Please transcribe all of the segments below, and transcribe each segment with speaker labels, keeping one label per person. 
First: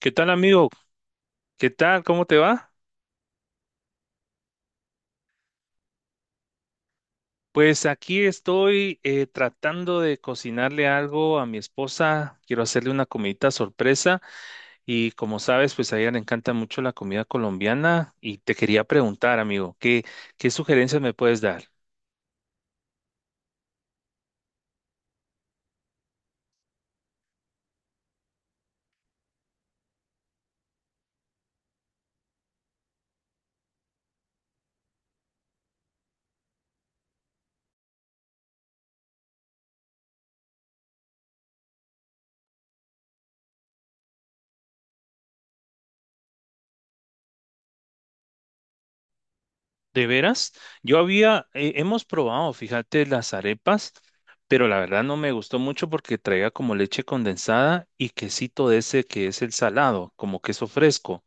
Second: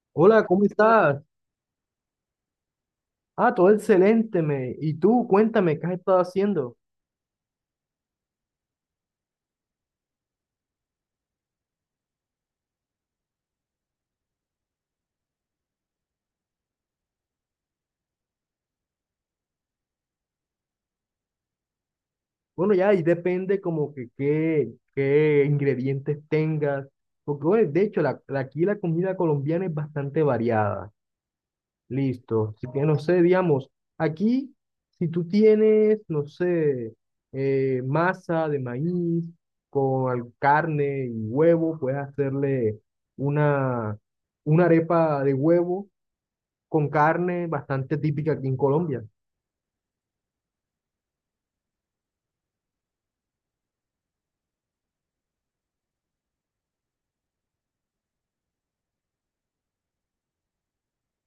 Speaker 1: ¿Qué tal,
Speaker 2: Hola, ¿cómo
Speaker 1: amigo?
Speaker 2: estás?
Speaker 1: ¿Qué tal? ¿Cómo te va?
Speaker 2: Ah, todo excelente, me. Y tú, cuéntame, ¿qué has estado haciendo?
Speaker 1: Pues aquí estoy tratando de cocinarle algo a mi esposa. Quiero hacerle una comidita sorpresa y como sabes, pues a ella le encanta mucho la comida colombiana y te quería preguntar, amigo, ¿qué sugerencias me puedes dar?
Speaker 2: Bueno, ya, ahí depende como que qué ingredientes tengas. Porque, bueno, de hecho, aquí la comida colombiana es bastante variada. Listo. Así que, no sé, digamos, aquí, si tú tienes, no sé, masa de maíz con carne y huevo, puedes hacerle una, una arepa de huevo con carne bastante típica aquí en Colombia.
Speaker 1: ¿De veras? Hemos probado, fíjate, las arepas, pero la verdad no me gustó mucho porque traía como leche condensada y quesito de ese que es el salado, como queso fresco.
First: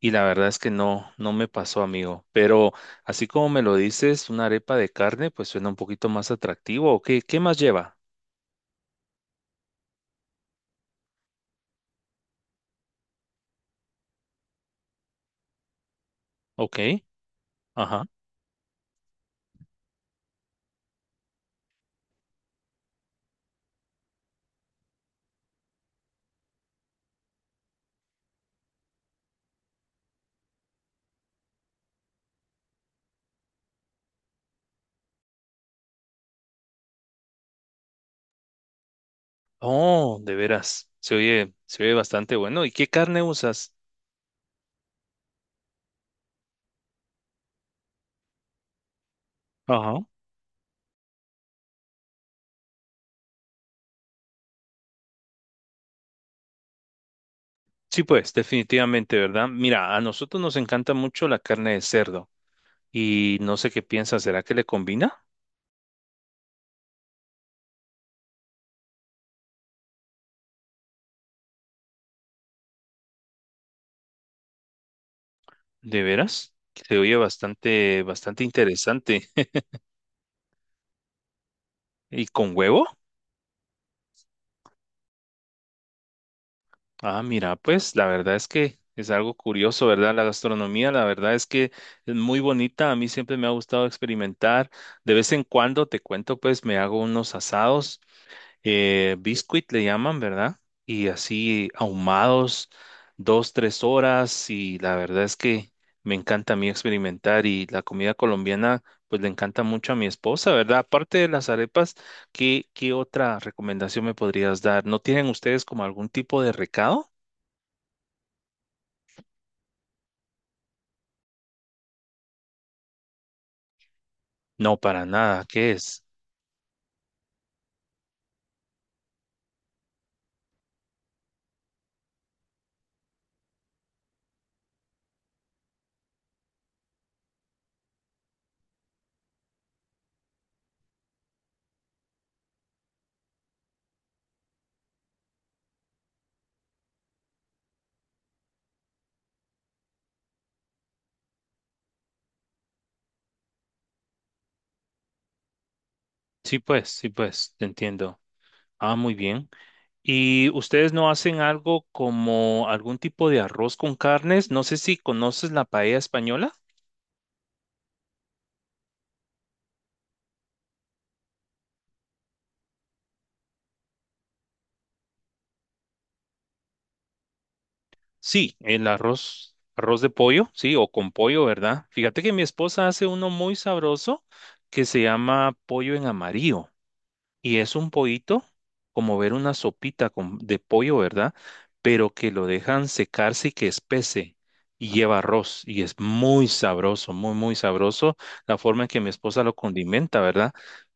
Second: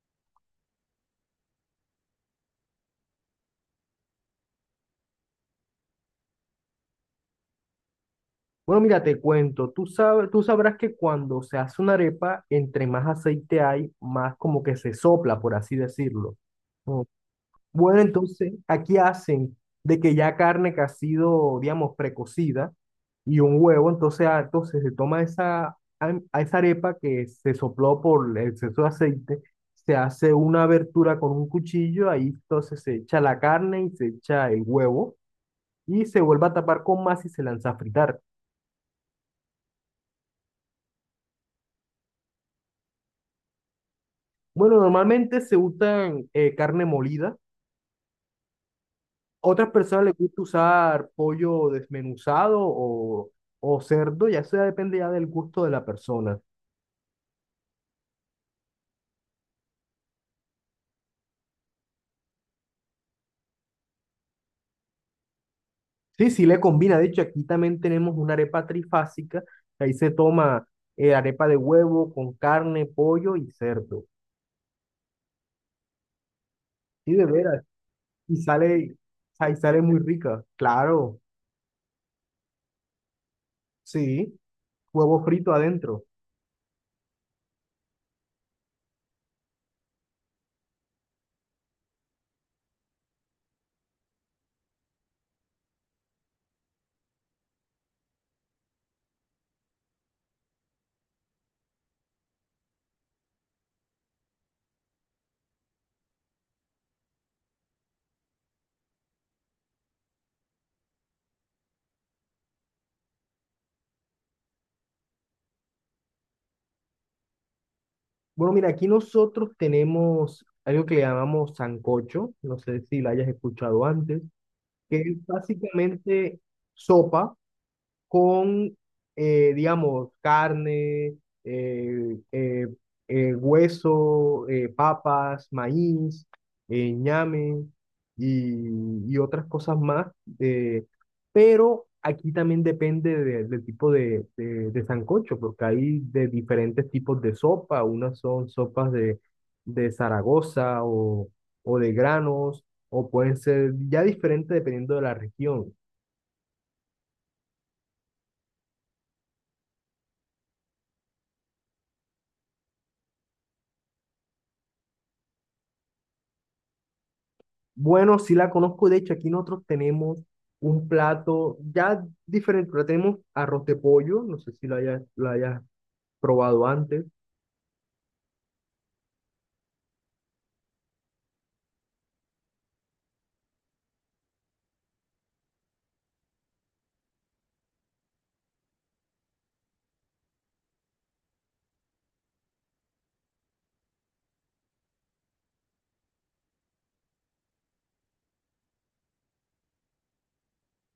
Speaker 1: Y la verdad es que no, no me pasó, amigo. Pero así como me lo dices, una arepa de carne, pues suena un poquito más atractivo. ¿O qué, qué más lleva?
Speaker 2: Bueno, mira, te cuento, tú sabes, tú sabrás que cuando se hace una arepa, entre más aceite hay, más como que se sopla, por así decirlo.
Speaker 1: Ok,
Speaker 2: Oh, bueno,
Speaker 1: ajá.
Speaker 2: entonces aquí hacen de que ya carne que ha sido, digamos, precocida y un huevo, entonces, entonces se toma esa, a esa arepa que se sopló por el exceso de aceite, se hace una abertura con un cuchillo, ahí entonces se echa la carne y se echa el huevo y se vuelve a tapar con más y se lanza a fritar.
Speaker 1: Oh, de veras. Se oye bastante bueno. ¿Y qué carne usas?
Speaker 2: Bueno, normalmente se usan carne molida. Otras
Speaker 1: Ajá.
Speaker 2: personas les gusta usar pollo desmenuzado o cerdo, ya eso ya depende ya del gusto de la persona.
Speaker 1: Sí, pues, definitivamente, ¿verdad? Mira, a nosotros nos encanta mucho la carne de cerdo. Y no sé qué piensas, ¿será que le combina?
Speaker 2: Sí, sí le combina. De hecho, aquí también tenemos una arepa trifásica. Ahí se toma arepa de huevo con carne, pollo y cerdo.
Speaker 1: ¿De veras? Se
Speaker 2: Sí,
Speaker 1: oye
Speaker 2: de veras.
Speaker 1: bastante,
Speaker 2: Y
Speaker 1: bastante
Speaker 2: sale,
Speaker 1: interesante.
Speaker 2: ahí sale muy rica. Claro,
Speaker 1: ¿Y con huevo?
Speaker 2: sí. Huevo frito adentro.
Speaker 1: Ah, mira, pues la verdad es que es algo curioso, ¿verdad? La gastronomía, la verdad es que es muy bonita. A mí siempre me ha gustado experimentar. De vez en cuando, te cuento, pues me hago unos asados, biscuit le llaman, ¿verdad? Y así ahumados, dos, tres horas. Y la verdad es que me encanta a mí experimentar. Y la comida colombiana, pues le encanta mucho a mi esposa, ¿verdad? Aparte de las arepas, ¿qué otra recomendación me podrías dar? ¿No tienen ustedes como algún tipo de recado?
Speaker 2: Bueno, mira, aquí nosotros tenemos algo que le llamamos sancocho, no sé si lo hayas escuchado antes,
Speaker 1: No,
Speaker 2: que
Speaker 1: para
Speaker 2: es
Speaker 1: nada. ¿Qué es?
Speaker 2: básicamente sopa, con, digamos, carne, eh, eh, hueso, papas, maíz, ñame y otras cosas más. eh, pero aquí también depende del tipo de sancocho, porque hay de diferentes tipos de sopa. Unas son sopas de Zaragoza o de granos, o pueden ser ya diferentes dependiendo de la región.
Speaker 1: Sí, pues, te entiendo. Ah, muy bien. ¿Y ustedes no hacen algo como algún tipo de arroz con carnes? No sé si conoces la paella española.
Speaker 2: Bueno, sí la conozco. De hecho, aquí nosotros tenemos un plato ya diferente, pero tenemos arroz de pollo. No sé si lo hayas, lo hayas probado antes.
Speaker 1: Sí, el arroz, arroz de pollo, sí, o con pollo, ¿verdad? Fíjate que mi esposa hace uno muy sabroso que se llama pollo en amarillo. Y es un pollito, como ver una sopita con- de pollo, ¿verdad? Pero que lo dejan secarse y que espese. Y lleva arroz. Y es muy sabroso, muy, muy sabroso la forma en que mi esposa lo condimenta, ¿verdad?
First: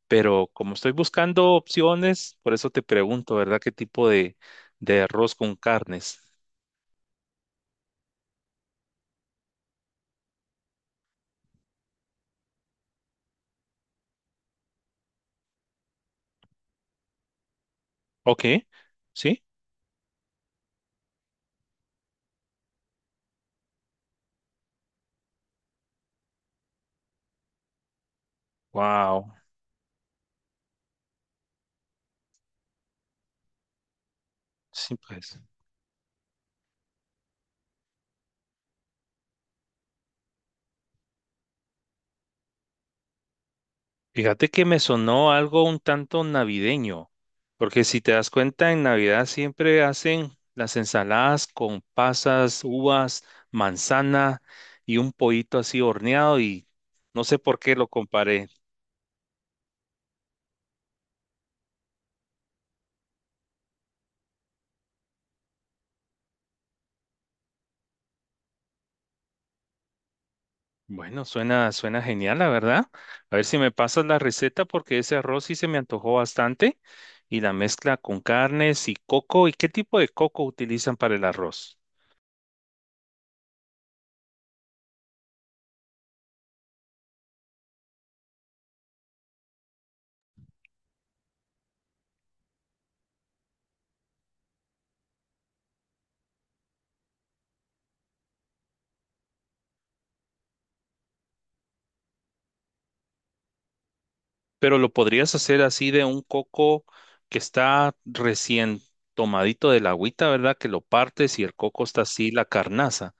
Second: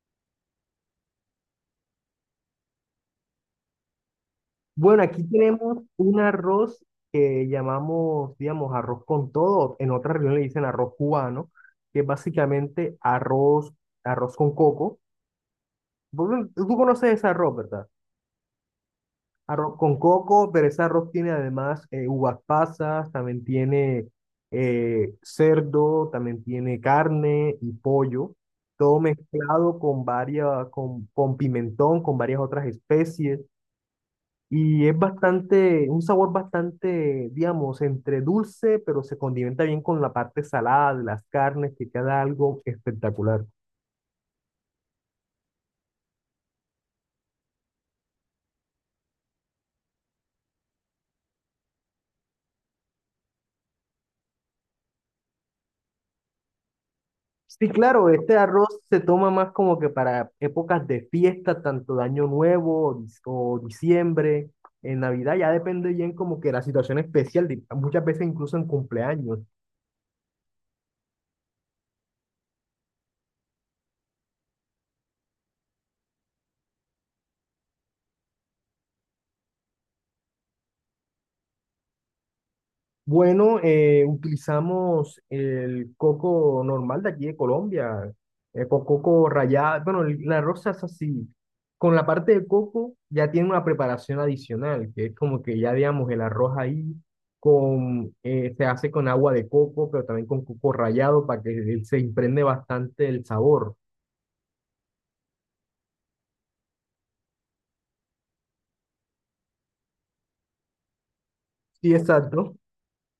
Speaker 1: Pero como estoy buscando opciones, por eso te pregunto, ¿verdad? ¿Qué tipo de
Speaker 2: Bueno, aquí
Speaker 1: arroz con
Speaker 2: tenemos un
Speaker 1: carnes?
Speaker 2: arroz que llamamos, digamos, arroz con todo. En otra región le dicen arroz cubano, que es básicamente arroz, arroz con coco. Tú conoces ese arroz, ¿verdad?
Speaker 1: Ok, sí.
Speaker 2: Arroz con coco, pero ese arroz tiene además uvas pasas, también tiene cerdo, también tiene carne y pollo, todo
Speaker 1: Wow.
Speaker 2: mezclado con varias, con pimentón, con varias otras especies. Y
Speaker 1: Sí,
Speaker 2: es
Speaker 1: pues.
Speaker 2: bastante, un sabor bastante, digamos, entre dulce, pero se condimenta bien con la parte salada de las carnes, que queda algo espectacular.
Speaker 1: Fíjate que me sonó algo un tanto navideño, porque si te das cuenta, en Navidad siempre hacen las ensaladas con pasas, uvas, manzana y un pollito así horneado y no sé por
Speaker 2: Sí,
Speaker 1: qué lo
Speaker 2: claro, este
Speaker 1: comparé.
Speaker 2: arroz se toma más como que para épocas de fiesta, tanto de Año Nuevo o, o diciembre, en Navidad, ya depende bien como que la situación especial, muchas veces incluso en cumpleaños.
Speaker 1: Bueno, suena, suena genial, la verdad. A ver si me pasas la receta porque ese arroz sí se me antojó bastante y la mezcla con carnes y coco. ¿Y qué tipo de coco utilizan para el arroz?
Speaker 2: Bueno, utilizamos el coco normal de aquí de Colombia, con coco rallado, bueno, la rosa es así. Con la parte de coco ya tiene una preparación adicional, que es como que ya digamos el arroz ahí con, se hace con agua de coco, pero también con coco rallado para que él se impregne bastante el sabor.
Speaker 1: Pero lo podrías hacer así de un coco que está recién tomadito de la agüita, ¿verdad? Que lo partes y el coco
Speaker 2: Sí,
Speaker 1: está así, la
Speaker 2: exacto,
Speaker 1: carnaza.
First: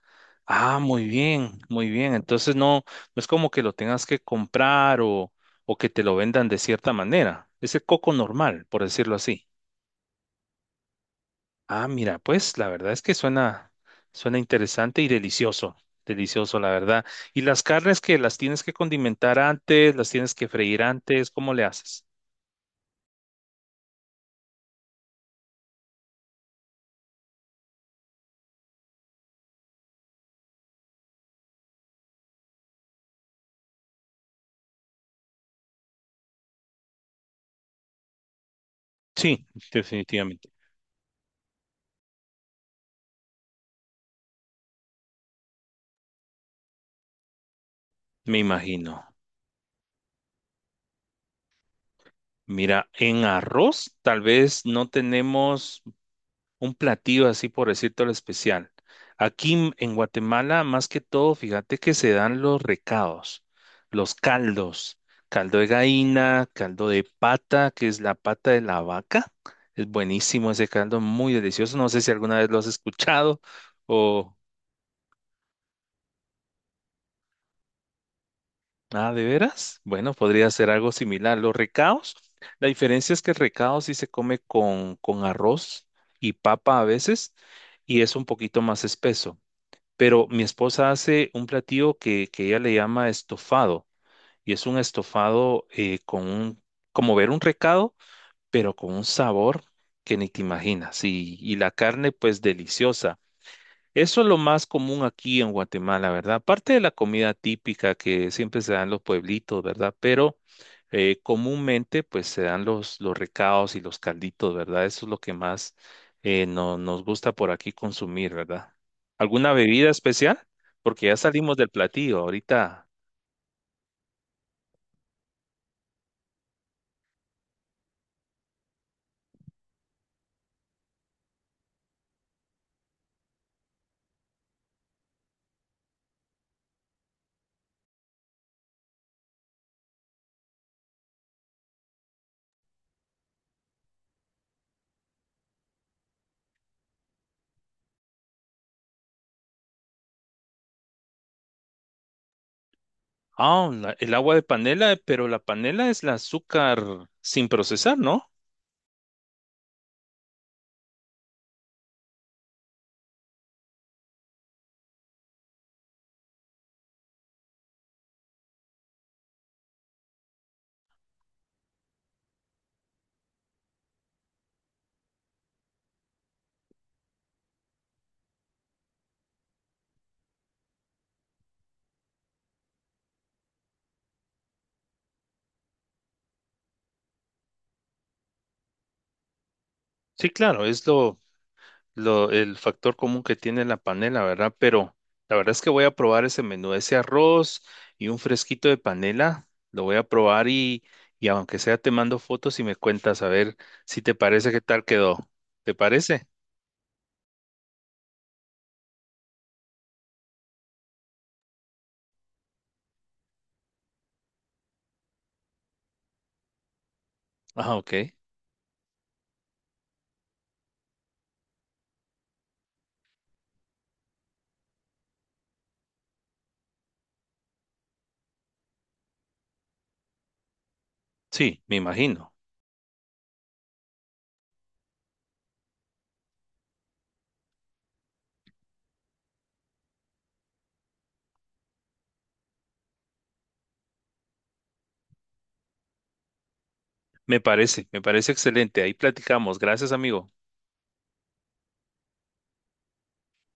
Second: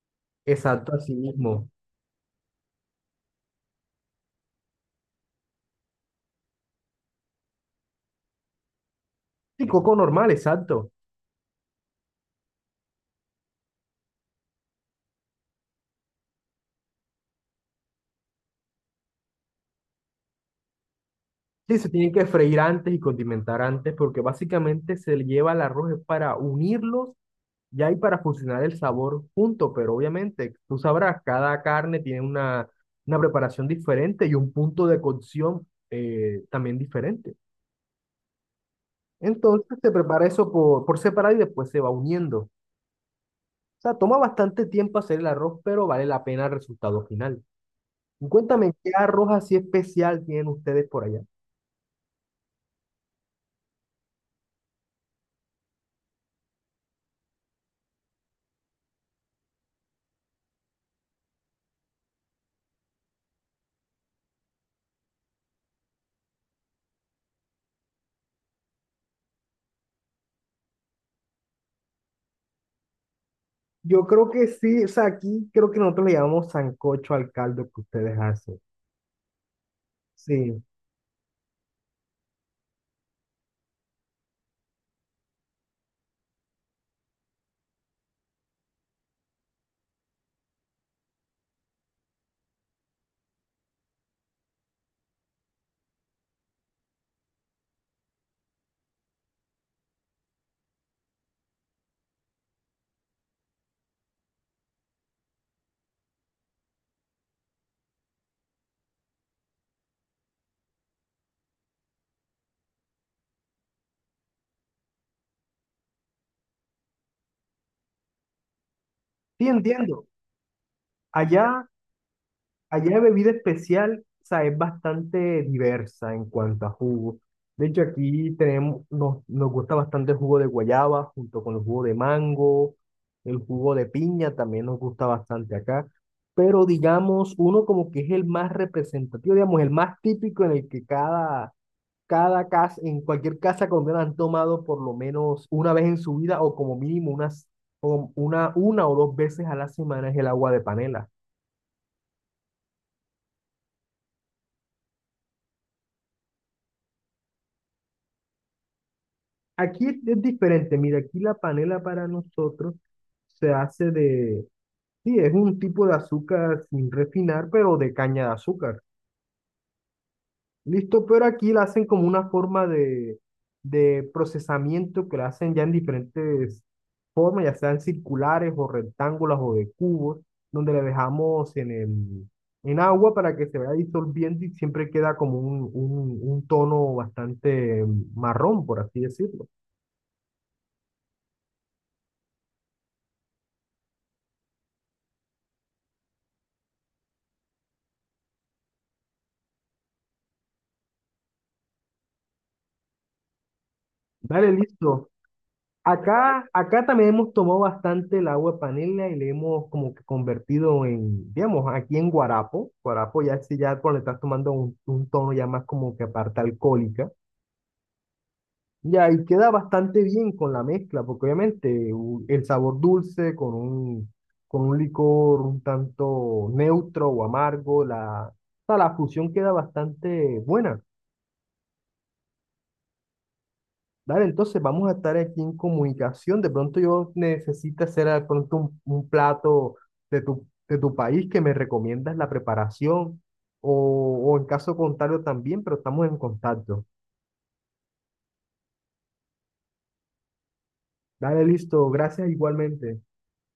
Speaker 1: Ah,
Speaker 2: exacto,
Speaker 1: muy
Speaker 2: así
Speaker 1: bien,
Speaker 2: mismo.
Speaker 1: muy bien. Entonces no, no es como que lo tengas que comprar o que te lo vendan de cierta manera. Es el coco normal, por decirlo así.
Speaker 2: Sí, coco normal, exacto.
Speaker 1: Ah, mira, pues la verdad es que suena, suena interesante y delicioso. Delicioso, la verdad. ¿Y las carnes que las tienes que condimentar antes, las tienes que freír antes? ¿Cómo le
Speaker 2: Sí, se
Speaker 1: haces?
Speaker 2: tienen que freír antes y condimentar antes porque básicamente se le lleva el arroz es para unirlos ya y para fusionar el sabor junto, pero obviamente tú sabrás, cada carne tiene una preparación diferente y un punto de cocción también diferente.
Speaker 1: Sí,
Speaker 2: Entonces se prepara
Speaker 1: definitivamente.
Speaker 2: eso por separado y después se va uniendo. O sea, toma bastante tiempo hacer el arroz, pero vale la pena el resultado final. Y
Speaker 1: Me
Speaker 2: cuéntame, ¿qué
Speaker 1: imagino.
Speaker 2: arroz así especial tienen ustedes por allá?
Speaker 1: Mira, en arroz tal vez no tenemos un platillo así por decirte lo especial. Aquí en Guatemala, más que todo, fíjate que se dan los recados, los caldos, caldo de gallina, caldo de pata, que es la pata de la vaca. Es buenísimo ese caldo, muy delicioso. No sé si alguna vez lo has escuchado
Speaker 2: Yo creo
Speaker 1: o...
Speaker 2: que sí, o sea, aquí creo que nosotros le llamamos sancocho al caldo que ustedes hacen.
Speaker 1: Ah, ¿de veras? Bueno, podría
Speaker 2: Sí,
Speaker 1: ser algo similar. Los recados, la diferencia es que el recado sí se come con arroz y papa a veces y es un poquito más espeso. Pero mi esposa hace un platillo que ella le llama estofado y es un estofado con un, como ver un recado, pero con un sabor que ni te imaginas y la carne pues deliciosa. Eso es lo más común aquí en Guatemala, ¿verdad? Aparte de la comida típica que siempre se dan los pueblitos, ¿verdad? Pero comúnmente pues se dan los recados y los calditos, ¿verdad? Eso es lo que más no- nos gusta por aquí consumir, ¿verdad?
Speaker 2: sí
Speaker 1: ¿Alguna bebida
Speaker 2: entiendo.
Speaker 1: especial? Porque ya salimos
Speaker 2: Allá,
Speaker 1: del platillo ahorita.
Speaker 2: allá de bebida especial, o sea, es bastante diversa en cuanto a jugo. De hecho, aquí tenemos, nos, nos gusta bastante el jugo de guayaba junto con el jugo de mango, el jugo de piña también nos gusta bastante acá. Pero digamos, uno como que es el más representativo, digamos, el más típico en el que cada casa, en cualquier casa colombiana han tomado por lo menos una vez en su vida o como mínimo unas, o una o dos veces a la semana es el agua de panela.
Speaker 1: Ah, la- el agua de panela, pero la panela es el azúcar sin procesar, ¿no?
Speaker 2: Aquí es diferente, mira, aquí la panela para nosotros se hace de, sí, es un tipo de azúcar sin refinar, pero de caña de azúcar. Listo, pero aquí la hacen como una forma de procesamiento que la hacen ya en diferentes formas, ya sean circulares o rectángulos o de cubos, donde le dejamos en el, en agua para que se vaya disolviendo y siempre queda como un tono bastante marrón, por así decirlo.
Speaker 1: Sí, claro, es lo, el factor común que tiene la panela, ¿verdad? Pero la verdad es que voy a probar ese menú, ese arroz y un fresquito de panela, lo voy a probar y aunque sea te mando fotos y me cuentas a ver si te parece
Speaker 2: Dale,
Speaker 1: qué tal
Speaker 2: listo.
Speaker 1: quedó. ¿Te parece?
Speaker 2: Acá, acá también hemos tomado bastante el agua de panela y le hemos como que convertido en, digamos, aquí en guarapo. Guarapo ya si ya cuando le estás tomando un tono ya más como que aparte alcohólica.
Speaker 1: Ah, ok.
Speaker 2: Ya, y queda bastante bien con la mezcla, porque obviamente el sabor dulce con un licor un tanto neutro o amargo, la, o sea, la fusión queda bastante buena.
Speaker 1: Sí, me imagino.
Speaker 2: Dale, entonces vamos a estar aquí en comunicación. De pronto yo necesito hacer de pronto un plato de tu país que me recomiendas la preparación o, o en caso contrario también, pero estamos en contacto.
Speaker 1: Me parece excelente. Ahí platicamos. Gracias, amigo.
Speaker 2: Dale, listo. Gracias igualmente.